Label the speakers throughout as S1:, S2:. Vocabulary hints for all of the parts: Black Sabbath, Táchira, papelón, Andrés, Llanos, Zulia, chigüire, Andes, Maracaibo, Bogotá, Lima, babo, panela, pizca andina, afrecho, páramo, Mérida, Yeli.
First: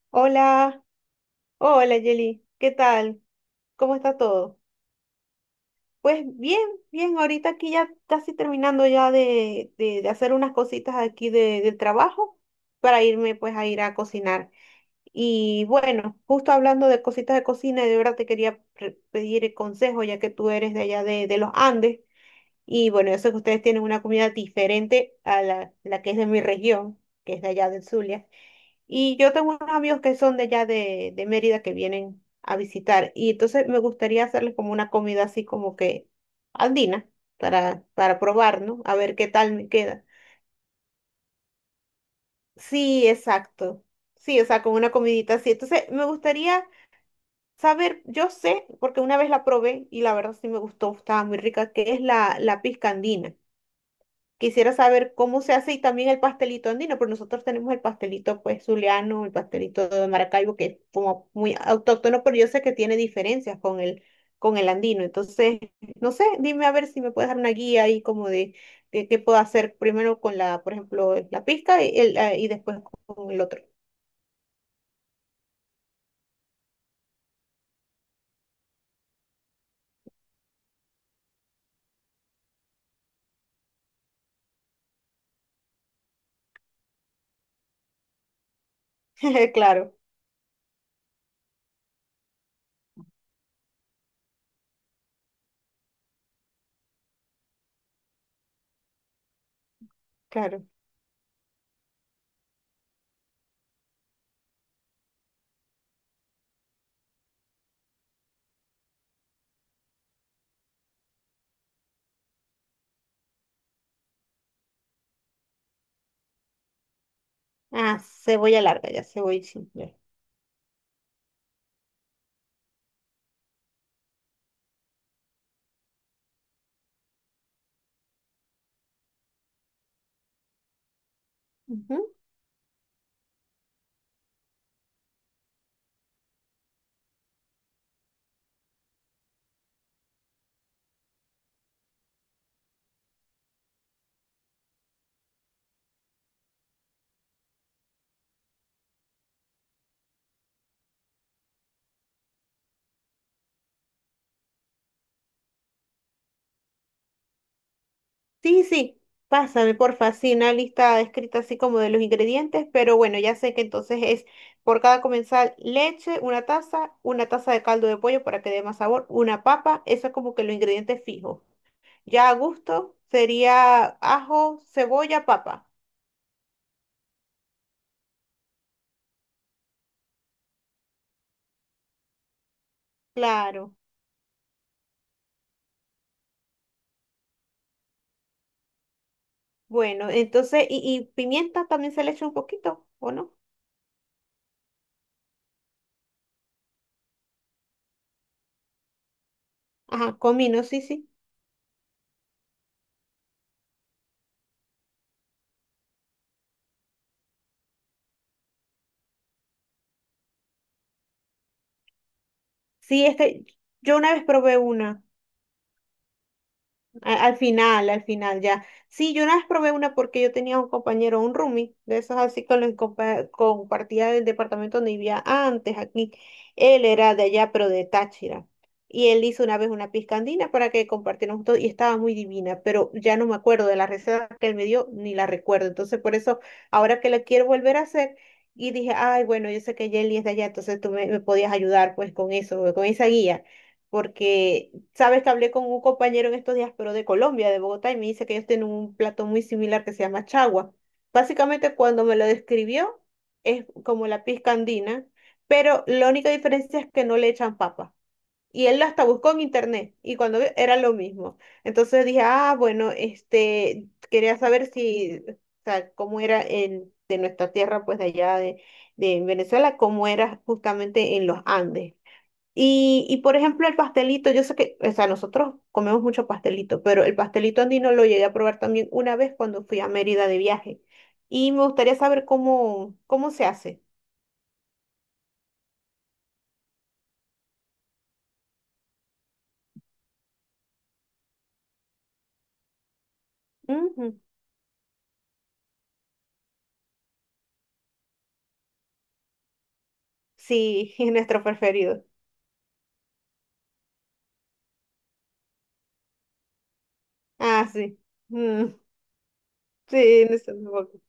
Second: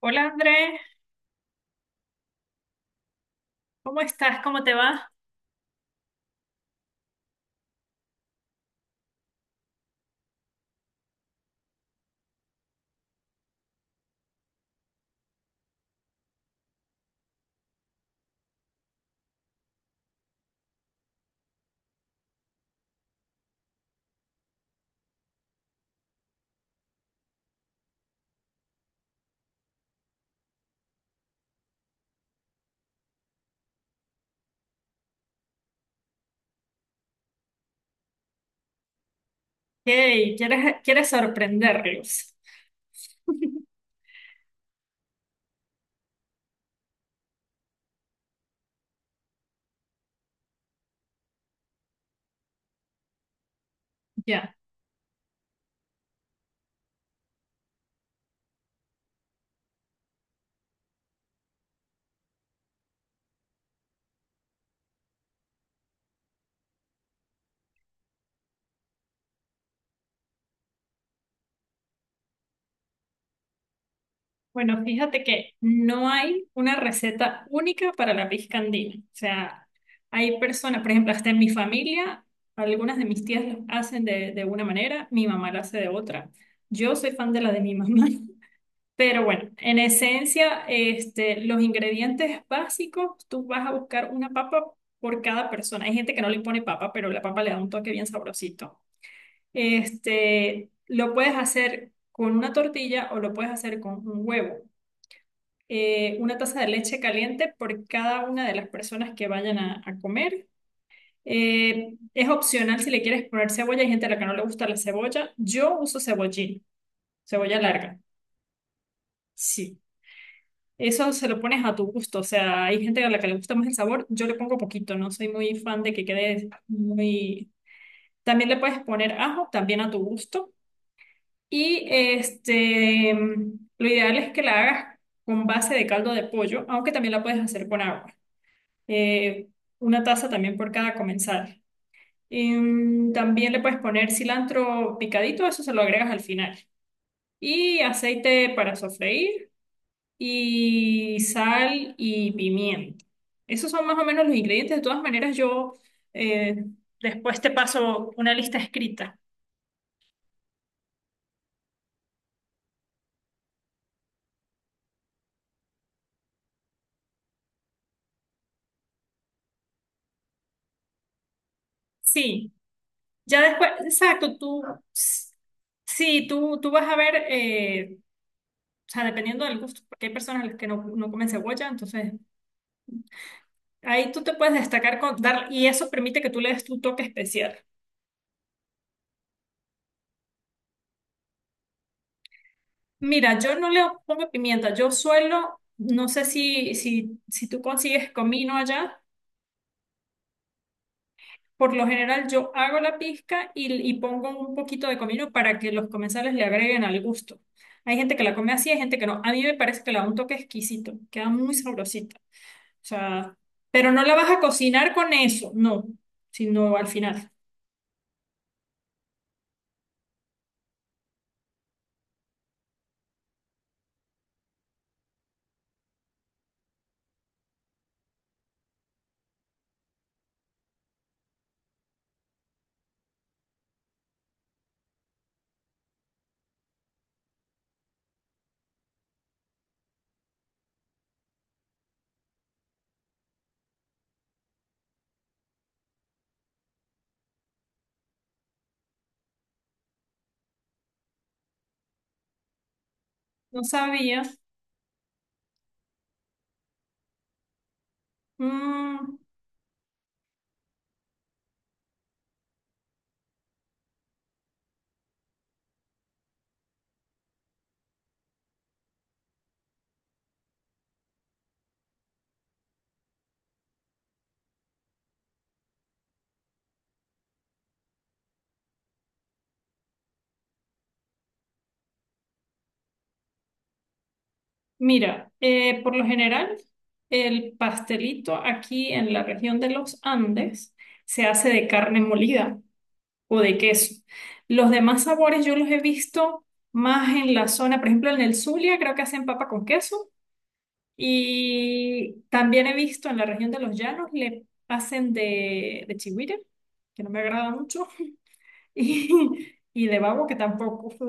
S1: Hola Andrés,
S2: Hola, hola Yeli, ¿qué tal? ¿Cómo
S1: ¿cómo
S2: está
S1: estás?
S2: todo?
S1: ¿Cómo te va?
S2: Pues bien, bien, ahorita aquí ya casi terminando ya de hacer unas cositas aquí de, del trabajo para irme pues a ir a cocinar. Y bueno, justo hablando de cositas de cocina, de verdad te quería pedir el consejo ya que tú eres de allá de los Andes y bueno, yo sé que ustedes tienen una comida diferente a la que es de mi región, que es de allá del Zulia. Y yo tengo unos amigos que son de allá de Mérida que vienen a visitar. Y entonces me gustaría hacerles como una comida así como que andina para probar, ¿no? A ver qué tal me queda.
S1: Hey, ¿¿quieres sorprenderlos?
S2: Sí, exacto. Sí, o sea, como una comidita así. Entonces me gustaría saber, yo sé, porque una vez la probé y la verdad sí me gustó, estaba muy rica, que es la pisca andina.
S1: Ya.
S2: Quisiera saber cómo se hace y también el pastelito andino, pero nosotros tenemos el pastelito pues zuliano, el pastelito de Maracaibo, que es como muy autóctono, pero yo sé que tiene diferencias con el andino. Entonces, no sé, dime a ver si me puedes dar una guía ahí como de qué puedo hacer primero con la, por ejemplo, la pizca y, y después con el otro.
S1: Bueno, fíjate que no hay una receta única para la pizca andina. O sea, hay personas, por ejemplo, hasta en mi familia, algunas de mis tías lo hacen de una manera, mi mamá lo hace de otra. Yo soy fan de la de mi mamá. Pero bueno, en
S2: Claro,
S1: esencia, los ingredientes básicos, tú vas a buscar una papa por cada persona. Hay gente que no le pone papa, pero la papa le da un toque bien sabrosito.
S2: claro.
S1: Este, lo puedes hacer con una tortilla o lo puedes hacer con un huevo. Una taza de leche caliente por cada una de las personas que vayan a comer. Es opcional si le quieres poner cebolla. Hay gente a la que no le gusta la cebolla. Yo uso cebollín, cebolla
S2: Ah,
S1: larga.
S2: cebolla larga, ya cebolla
S1: Sí.
S2: simple.
S1: Eso se lo pones a tu gusto, o sea, hay gente a la que le gusta más el sabor, yo le pongo poquito, no soy muy fan de que quede muy... También le puedes poner ajo, también a tu gusto. Y
S2: Ujú.
S1: este, lo ideal es que la hagas con base de caldo de pollo, aunque también la puedes hacer con agua. Eh, una taza también por cada comensal. También le puedes poner cilantro picadito, eso se lo agregas al final. Y aceite para sofreír y sal y pimienta. Esos son más o menos los ingredientes. De todas maneras, yo eh, después te paso una lista
S2: Sí, sí,
S1: escrita.
S2: pásame porfa, sí, una lista escrita así como de los ingredientes, pero bueno, ya sé que entonces es por cada comensal leche, una taza de caldo de pollo para que dé más sabor, una papa, eso es como que los ingredientes fijos. Ya a
S1: Sí,
S2: gusto
S1: ya después,
S2: sería
S1: exacto,
S2: ajo,
S1: tú,
S2: cebolla,
S1: s-
S2: papa.
S1: sí, tú vas a ver, o sea, dependiendo del gusto, porque hay personas a las que no, no comen cebolla, entonces
S2: Claro,
S1: ahí tú te puedes destacar con dar, y eso permite que tú le des tu toque especial.
S2: bueno, entonces, y pimienta también se le echa un poquito, ¿o no?
S1: Mira, yo no le pongo pimienta, yo suelo, no sé si tú consigues comino allá.
S2: Ajá, comino, sí, sí.
S1: Por lo general yo hago la pizca y pongo un poquito de comino para que los comensales le agreguen al gusto. Hay gente que la come así, hay gente que no. A mí me parece que le da un toque exquisito, queda muy sabrosita. O
S2: Sí, es
S1: sea,
S2: que
S1: pero
S2: yo
S1: no
S2: una
S1: la
S2: vez
S1: vas a
S2: probé
S1: cocinar
S2: una.
S1: con eso, no, sino al final.
S2: Al final, ya. Sí, yo una vez probé una porque yo tenía un compañero, un roomie, de esos así con los que compartía del departamento donde vivía antes aquí. Él era de allá, pero de Táchira. Y él hizo una vez una piscandina para que compartiéramos todo y estaba muy divina, pero ya no me acuerdo de la receta que él me dio, ni la recuerdo. Entonces, por eso, ahora que la quiero volver a hacer, y dije, ay, bueno, yo sé que Jelly es de allá, entonces tú me, me podías ayudar pues con eso, con esa guía porque sabes que hablé con un compañero en estos días, pero de Colombia, de Bogotá, y me dice que ellos tienen un plato muy similar que se llama chagua. Básicamente, cuando me lo describió,
S1: No
S2: es como
S1: sabía.
S2: la pizca andina, pero la única diferencia es que no le echan papa. Y él hasta
S1: Mm,
S2: buscó en internet, y cuando vio, era lo mismo. Entonces dije, ah, bueno, este, quería saber si, o sea, cómo era en, de nuestra tierra, pues de allá de Venezuela, cómo era justamente en los Andes. Y por ejemplo, el pastelito, yo sé que, o sea, nosotros comemos mucho pastelito, pero el pastelito andino lo llegué a probar también una vez cuando fui a Mérida de viaje. Y me gustaría saber cómo, cómo se hace.
S1: mira, por lo general el pastelito aquí en la región de los Andes se hace de carne molida o de queso.
S2: Ujú.
S1: Los demás sabores yo los he visto más en la zona, por ejemplo, en el Zulia creo que hacen papa con queso
S2: Sí, es nuestro preferido.
S1: y también he visto en la región de los Llanos le hacen de chigüire, que no me agrada
S2: Ah,
S1: mucho,
S2: sí. Mm,
S1: y, y de
S2: sí,
S1: babo que
S2: nuestro
S1: tampoco.
S2: favorito.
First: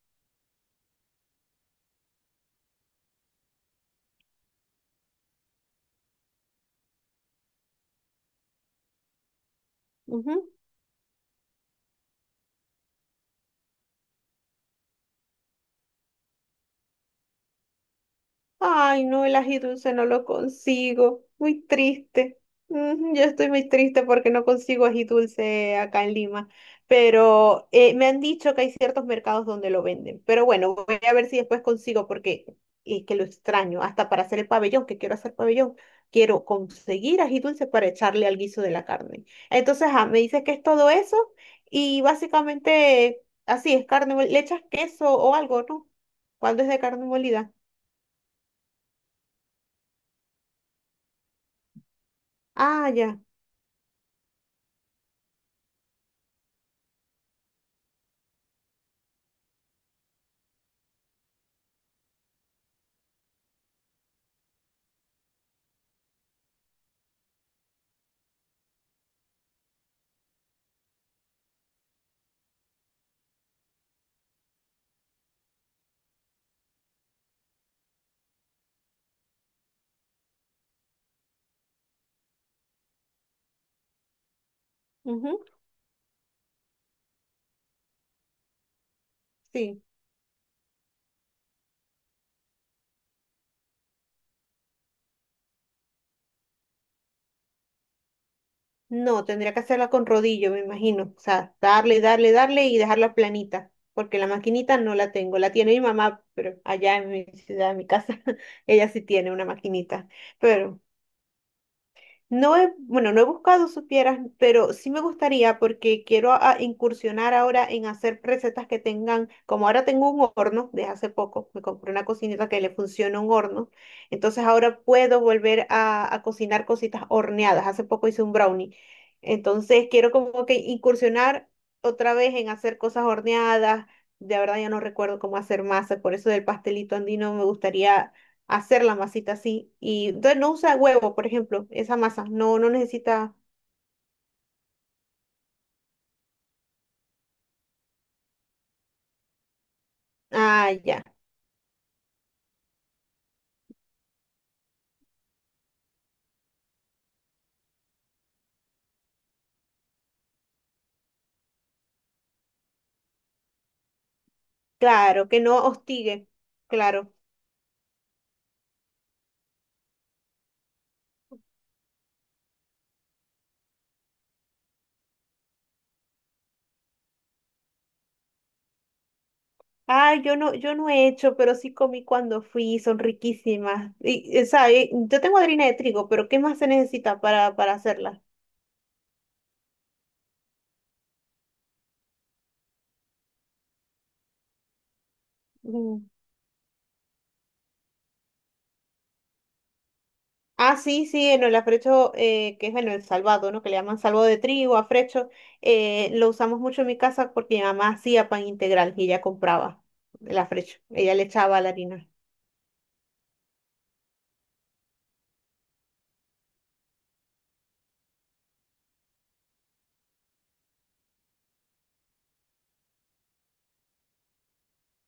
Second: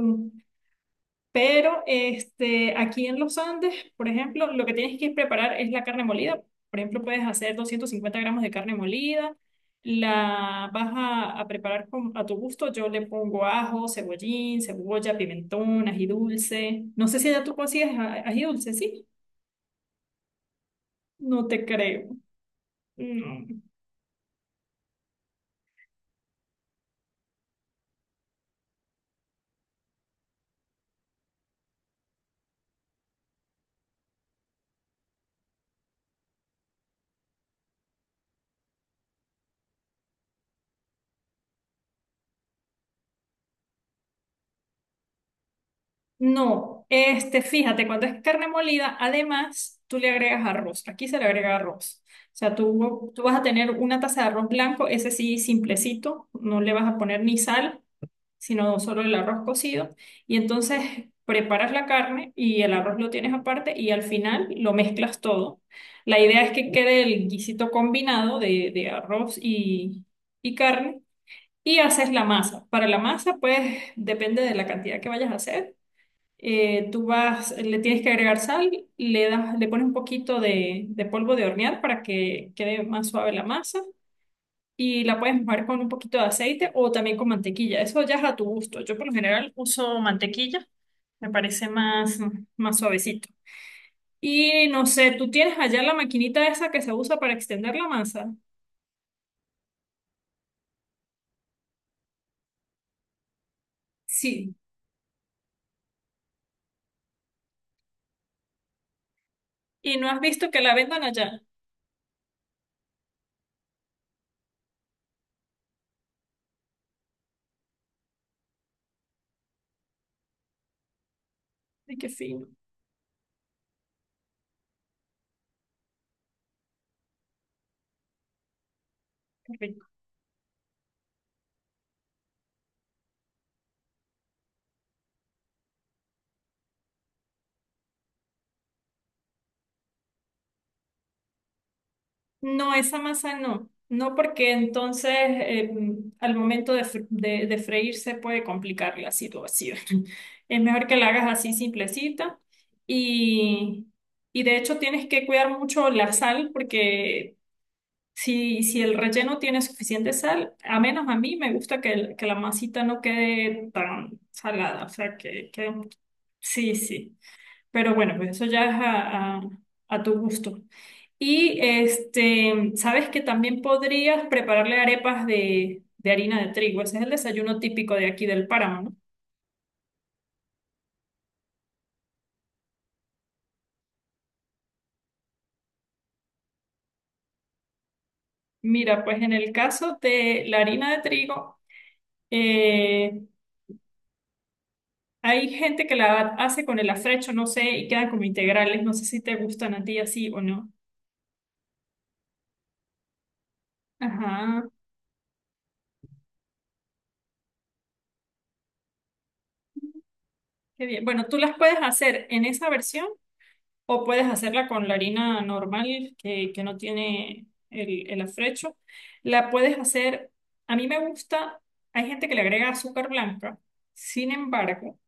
S1: Pero este, aquí en los Andes, por ejemplo, lo que tienes que preparar es la carne molida. Por ejemplo, puedes hacer 250 gramos de carne molida. La vas a preparar con- a tu gusto. Yo le pongo ajo, cebollín, cebolla, pimentón, ají dulce. No sé si ya tú consigues a- ají dulce,
S2: Ay,
S1: ¿sí?
S2: no, el ají dulce no lo consigo.
S1: No
S2: Muy
S1: te creo.
S2: triste. Mm, yo
S1: No.
S2: estoy muy triste porque no consigo ají dulce acá en Lima. Pero me han dicho que hay ciertos mercados donde lo venden. Pero bueno, voy a ver si después consigo porque es que lo extraño. Hasta para hacer el pabellón, que quiero hacer pabellón, quiero conseguir ají dulce para echarle al guiso de la carne. Entonces, ah, me dices que es todo eso y básicamente así es carne, le echas queso o algo, ¿no? Cuando es de
S1: No,
S2: carne
S1: este,
S2: molida.
S1: fíjate, cuando es carne molida, además tú le agregas arroz. Aquí se le agrega arroz. O sea,
S2: Ah,
S1: tú,
S2: ya.
S1: tú vas a tener una taza de arroz blanco, ese sí simplecito, no le vas a poner ni sal, sino solo el arroz cocido. Y entonces preparas la carne y el arroz lo tienes aparte y al final lo mezclas todo. La idea es que quede el guisito combinado de arroz y carne y haces la masa. Para la masa, pues depende de la cantidad que vayas a hacer. Tú vas, le tienes que agregar sal, le das, le pones un poquito de polvo de hornear para que quede más suave la masa y la puedes
S2: Ujú,
S1: mojar con un poquito de aceite o también con mantequilla. Eso ya es a tu gusto. Yo por lo general
S2: sí.
S1: uso mantequilla, me parece más, más suavecito. Y no sé, ¿tú tienes allá la maquinita esa que se usa para extender la masa?
S2: No, tendría que hacerla con rodillo, me imagino. O sea, darle, darle, darle y dejarla planita, porque la
S1: Sí.
S2: maquinita no la tengo. La tiene mi mamá, pero allá en mi ciudad, en mi casa, ella sí tiene una
S1: ¿Y
S2: maquinita.
S1: no has visto que la
S2: Pero
S1: vendan allá?
S2: no he, bueno, no he buscado, supieras, pero sí me gustaría porque quiero a incursionar ahora en hacer recetas que tengan, como ahora tengo un horno de hace poco, me compré
S1: Ay,
S2: una
S1: qué fino,
S2: cocineta que le funciona un horno, entonces ahora puedo volver a cocinar cositas horneadas. Hace poco hice un brownie,
S1: qué rico.
S2: entonces quiero como que incursionar otra vez en hacer cosas horneadas. De verdad ya no recuerdo cómo hacer masa, por eso del pastelito andino me gustaría hacer la masita así. Y entonces no usa huevo, por ejemplo, esa masa. No, no
S1: No, esa masa
S2: necesita.
S1: no. No, porque entonces al momento de, de freírse puede complicar la situación. Es
S2: Ah,
S1: mejor que
S2: ya.
S1: la hagas así simplecita. Y, y de hecho tienes que cuidar mucho la sal porque si el relleno tiene suficiente sal, a menos a mí me gusta que, el- que la masita no quede tan salada. O sea,
S2: Claro, que
S1: que,
S2: no
S1: que
S2: hostigue.
S1: sí,
S2: Claro.
S1: sí. Pero bueno, pues eso ya es a tu gusto. Y este, sabes que también podrías prepararle arepas de harina de trigo. Ese es el desayuno típico de aquí del páramo, ¿no?
S2: Ah, yo no, yo no he hecho, pero sí comí cuando fui, son riquísimas. Y, sabe, yo tengo harina de trigo, pero ¿qué más se necesita para hacerla?
S1: Mira, pues en el caso de la harina de trigo, eh, hay gente que
S2: Mm.
S1: la hace con el afrecho, no sé, y quedan como integrales. No sé si te gustan a ti así o no.
S2: Ah, sí, sí, en el afrecho, que es bueno, el salvado, ¿no? Que le llaman salvado de
S1: Ajá,
S2: trigo, afrecho. Eh, lo usamos mucho en mi casa porque mi mamá hacía pan integral y ella compraba el afrecho.
S1: qué bien.
S2: Ella le
S1: Bueno, tú las
S2: echaba la
S1: puedes
S2: harina.
S1: hacer en esa versión. O puedes hacerla con la harina normal que no tiene el afrecho. La puedes hacer, a mí me gusta, hay gente que le agrega azúcar blanca. Sin embargo,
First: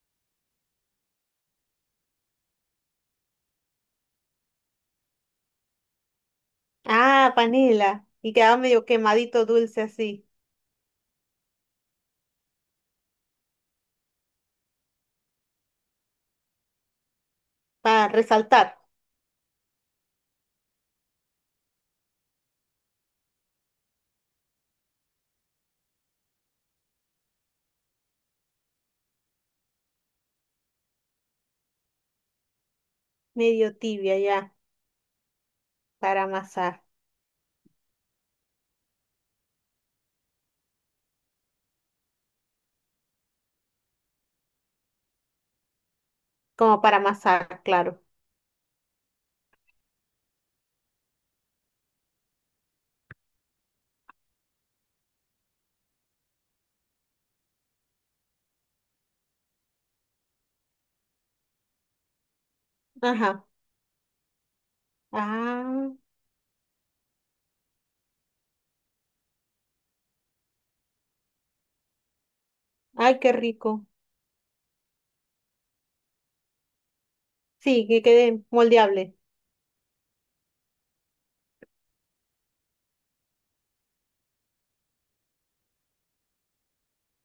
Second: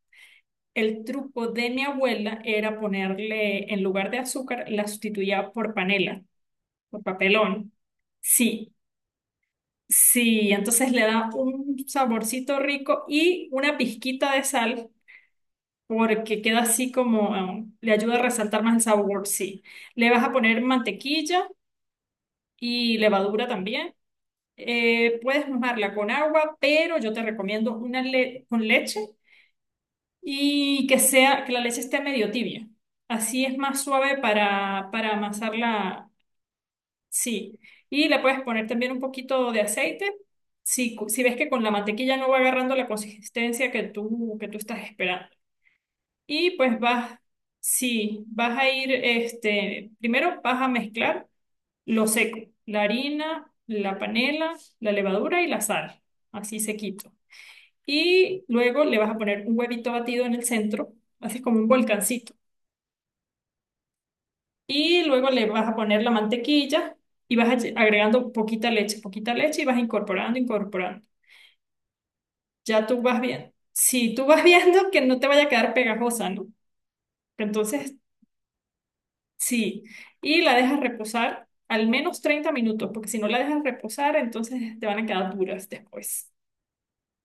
S1: el truco de mi abuela era ponerle, en lugar de azúcar, la sustituía por panela, por
S2: Ah,
S1: papelón.
S2: panela. Y quedaba
S1: Sí,
S2: medio quemadito dulce así,
S1: sí, entonces le da un saborcito rico y una pizquita de sal porque queda así como, le
S2: para
S1: ayuda a resaltar más
S2: resaltar.
S1: el sabor, sí. Le vas a poner mantequilla y levadura también. Puedes mojarla con agua, pero yo te recomiendo una le- con leche y que sea, que la leche esté medio tibia. Así es
S2: Medio
S1: más
S2: tibia
S1: suave
S2: ya,
S1: para amasarla,
S2: para amasar.
S1: sí. Y le puedes poner también un poquito de aceite. Si, cu- si ves que con la mantequilla no va agarrando la consistencia que tú estás esperando. Y pues
S2: Como para
S1: vas,
S2: amasar, claro.
S1: sí, vas a ir, este, primero vas a mezclar lo seco, la harina, la panela, la levadura y la sal, así sequito. Y luego le vas a poner un huevito batido en el centro, así como un volcancito.
S2: Ajá.
S1: Y luego le vas a
S2: Ah,
S1: poner la mantequilla y vas a lle- agregando poquita leche y vas incorporando, incorporando. Ya tú vas
S2: ay, qué
S1: viendo.
S2: rico.
S1: Si tú vas viendo que no te vaya a quedar pegajosa, ¿no?
S2: Sí,
S1: Entonces
S2: que quede moldeable.
S1: sí, y la dejas reposar al menos 30 minutos, porque si no la dejas reposar, entonces te van a quedar duras después.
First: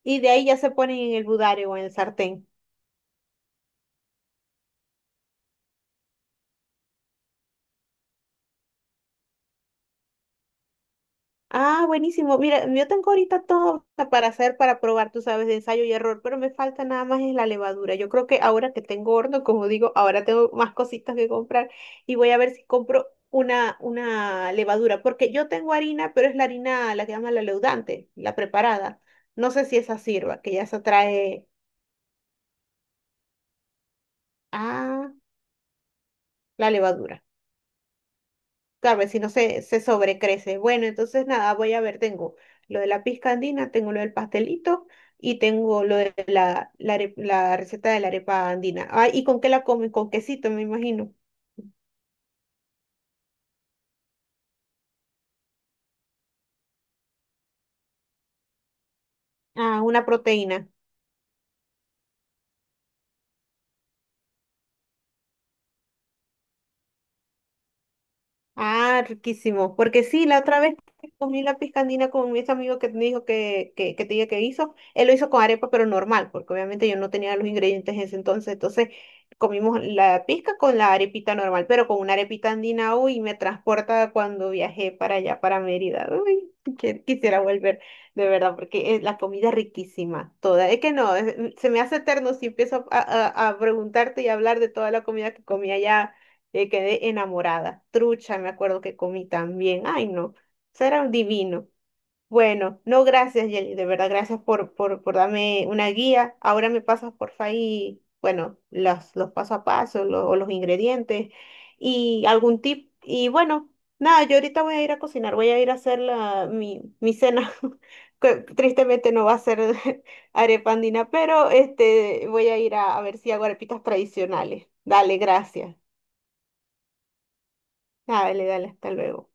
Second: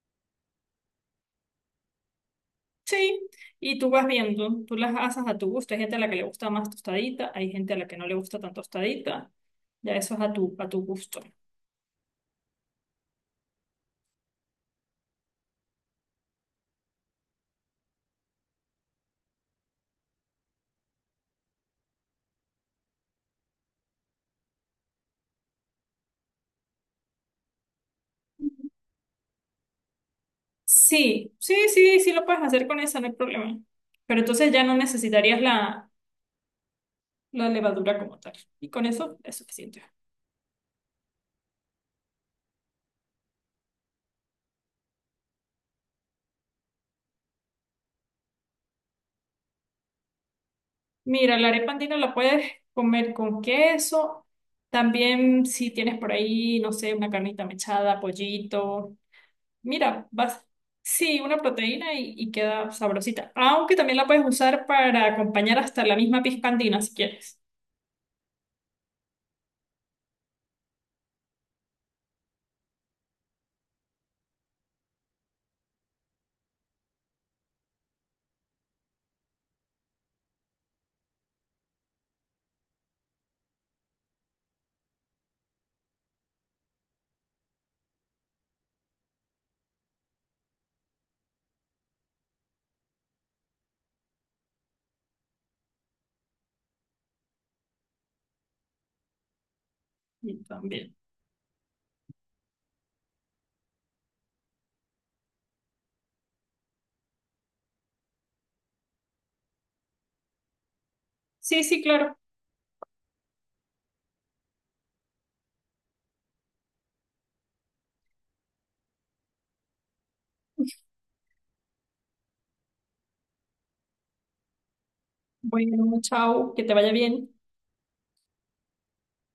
S2: Y de ahí ya se ponen en el budare o en el sartén.
S1: Sí, y tú vas viendo, tú las asas a tu gusto. Hay gente a la que le gusta más tostadita, hay gente a la que no le gusta tan tostadita. Ya eso es a tu gusto.
S2: Ah, buenísimo. Mira, yo tengo ahorita todo para hacer, para probar, tú sabes, de ensayo y error, pero me falta nada más es la levadura. Yo creo que ahora que tengo horno, como digo, ahora tengo más cositas que comprar y voy a ver si compro una levadura, porque yo tengo harina, pero es la harina, la que llaman la leudante, la preparada. No sé si esa sirva, que ya se
S1: Sí,
S2: trae,
S1: sí, sí, sí lo puedes hacer con esa, no hay problema. Pero entonces ya no
S2: ah,
S1: necesitarías la,
S2: la levadura.
S1: la levadura como tal. Y con
S2: Claro,
S1: eso
S2: si no
S1: es
S2: se, se
S1: suficiente.
S2: sobrecrece. Bueno, entonces nada, voy a ver, tengo lo de la pizca andina, tengo lo del pastelito y tengo lo de la, la, la receta de la arepa andina. Ah, ¿y con qué la comen? Con quesito, me imagino.
S1: Mira, la arepa andina la puedes comer con queso. También si tienes por ahí, no sé, una carnita mechada, pollito.
S2: Ah, una
S1: Mira, vas,
S2: proteína.
S1: sí, una proteína y queda sabrosita. Aunque también la puedes usar para acompañar hasta la misma pisca andina si quieres.
S2: Ah, riquísimo. Porque sí, la otra vez que comí la piscandina con ese amigo que me dijo que te dije que hizo. Él lo hizo con arepa, pero normal, porque obviamente yo no tenía los ingredientes en ese entonces. Entonces comimos la pizca con la arepita normal, pero con una arepita andina, uy, me transporta a cuando viajé para allá, para Mérida. Uy, que quisiera volver, de verdad, porque la comida es riquísima, toda. Es que no, se me hace eterno si empiezo a preguntarte y a hablar de toda la comida que comí allá quedé enamorada. Trucha, me acuerdo que comí también. Ay, no,
S1: Y
S2: eso
S1: también.
S2: era un divino. Bueno, no, gracias, Yeli, de verdad, gracias por darme una guía. Ahora me pasas, porfa, ahí, bueno, los paso a paso, o los ingredientes
S1: Sí, sí, claro.
S2: y algún tip. Y bueno, nada, yo ahorita voy a ir a cocinar, voy a ir a hacer la, mi cena. Que tristemente no va a ser arepa andina, pero este, voy a ir a ver si hago arepitas tradicionales. Dale, gracias.
S1: Bueno, chao, que te vaya bien.
S2: Ah, dale, dale, hasta luego.